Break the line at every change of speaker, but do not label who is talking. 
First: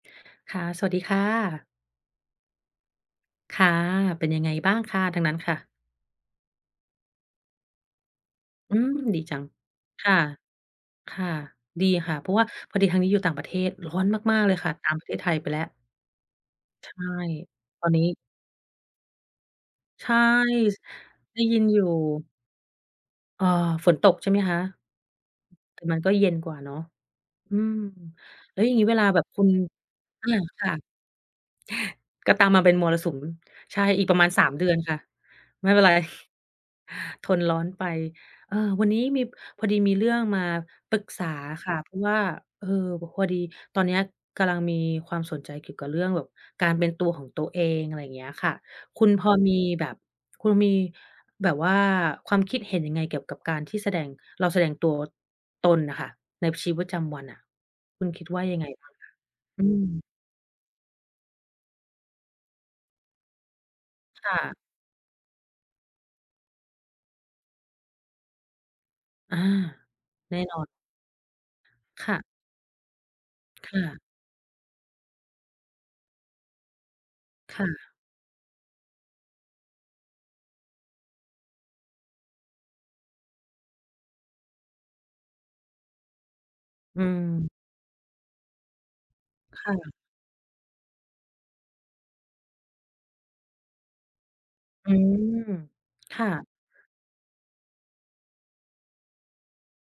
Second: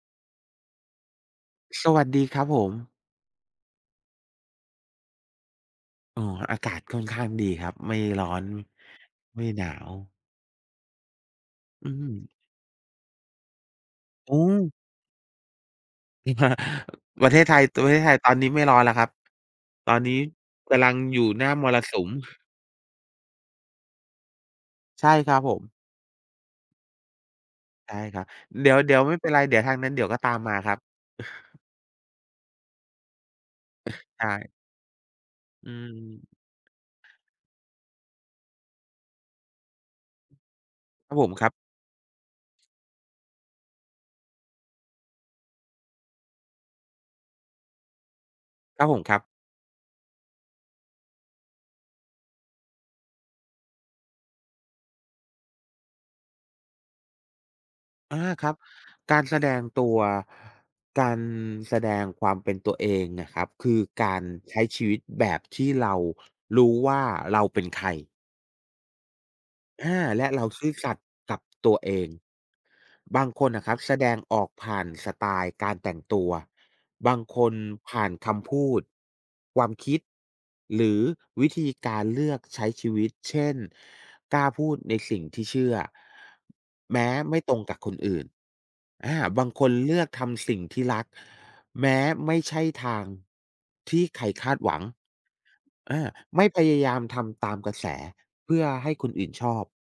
ค่ะ สวัสดีค่ะ
สวัสดีครับผม
ค่ะ เป็นยังไงบ้างคะ? ทางนั้นค่ะ
อ๋อ อากาศค่อนข้างดีครับ ไม่ร้อน
อืม ดีจั
ไม่
ง
หนาว
ค่ะ ค่ะ ด
อ
ี
ื
ค่ะ
ม
เพราะว่าพอดีทางนี้อยู่ต่างประเทศ ร้อน
โอ
มา
้
ก ๆ เลยค่ะ ตามประเทศไทยไปแล้ว ใช่
ประเทศไทย
ต
ป
อ
ระ
น
เท
น
ศ
ี้
ไทยตอนนี้ไม่ร้อนแล้วครับ ตอน
ใช
นี
่
้ก
ส
ำลังอยู่
ได
ห
้
น้า
ยิ
ม
นอ
ร
ยู
สุม
่ เอ่อ ฝนตกใช่ไหมคะ?
ใช่ครับผม
แต่มันก็เย็นกว่าเนาะ อืม
ใช่ครับ
แล้ว
เด
อ
ี
ย่างงี้เว
๋ย
ล
ว
า
ๆ ไม่
แบ
เป
บ
็นไร
คุณ
เดี๋ยวทางนั้นเดี๋ยวก็
อ
ตา
า
มมา
ค
ค
่
ร
ะ
ับ
ก็ตามมาเป็นมรสุม ใช่ อีกปร
ใ
ะ
ช
มาณ ส
่
าม เดือนค่ะ ไ
อื
ม่เป็นไร
ม
ทนร้อนไป เออ วันนี้มี พอดีมีเรื่องมาปรึก
ครับ
ษ
ผ
า
ม ครับ
ค่ะ เพราะว่า เออ แบบพอดีตอนเนี้ย กำลังมีความสนใจเกี่ยวกับเรื่องแบบการเป็นตัวของตัวเอง อะไรอย่างเงี้ยค่ะ
ครับผ
ค
ม
ุณ
ครั
พ
บ
อมีแบบ คุณมีแบบว่า ความคิดเห็นยังไง เกี่ยวกับการที่แสดง เราแสดงตัวตนน่ะค่ะ ในชีวิตประจำวันอะ คุณ
อา
คิดว่า
ครั
ย
บ
ังไงบ้างคะ?
การแสด
อ
ง
ื
ตัว
ม
การแสดงความเป็นตัวเองอะครับ คือ กา
ค
ร
่ะ
ใช้ชีวิตแบบที่เรารู้ว่า เราเป็นใคร
อา
อา และ
แน่
เรา
นอ
ซื
น
่อสัตย์กับตัวเอ
ค
ง
่ะ
บางคนน่ะค
ค
รับ
่
แส
ะ
ดงออกผ่านสไตล์การแต่งตัว บางคน
ค่
ผ
ะ
่านคำพูด ความคิด หรือวิธีการเลือกใช้ชีวิต เช่น กล้าพูดในสิ่งที่เชื่อ แม
อื
้ไม่
ม
ตรงกับคนอื่น อา บางค
ค่
นเล
ะ
ือกทำสิ่งที่รัก แม้ไม่ใช่ทางที่ใครคาดหวัง
อืม
อา
ค่
ไม
ะ
่พยายามทำตามกระแส เพื่อให้คนอื่นชอบ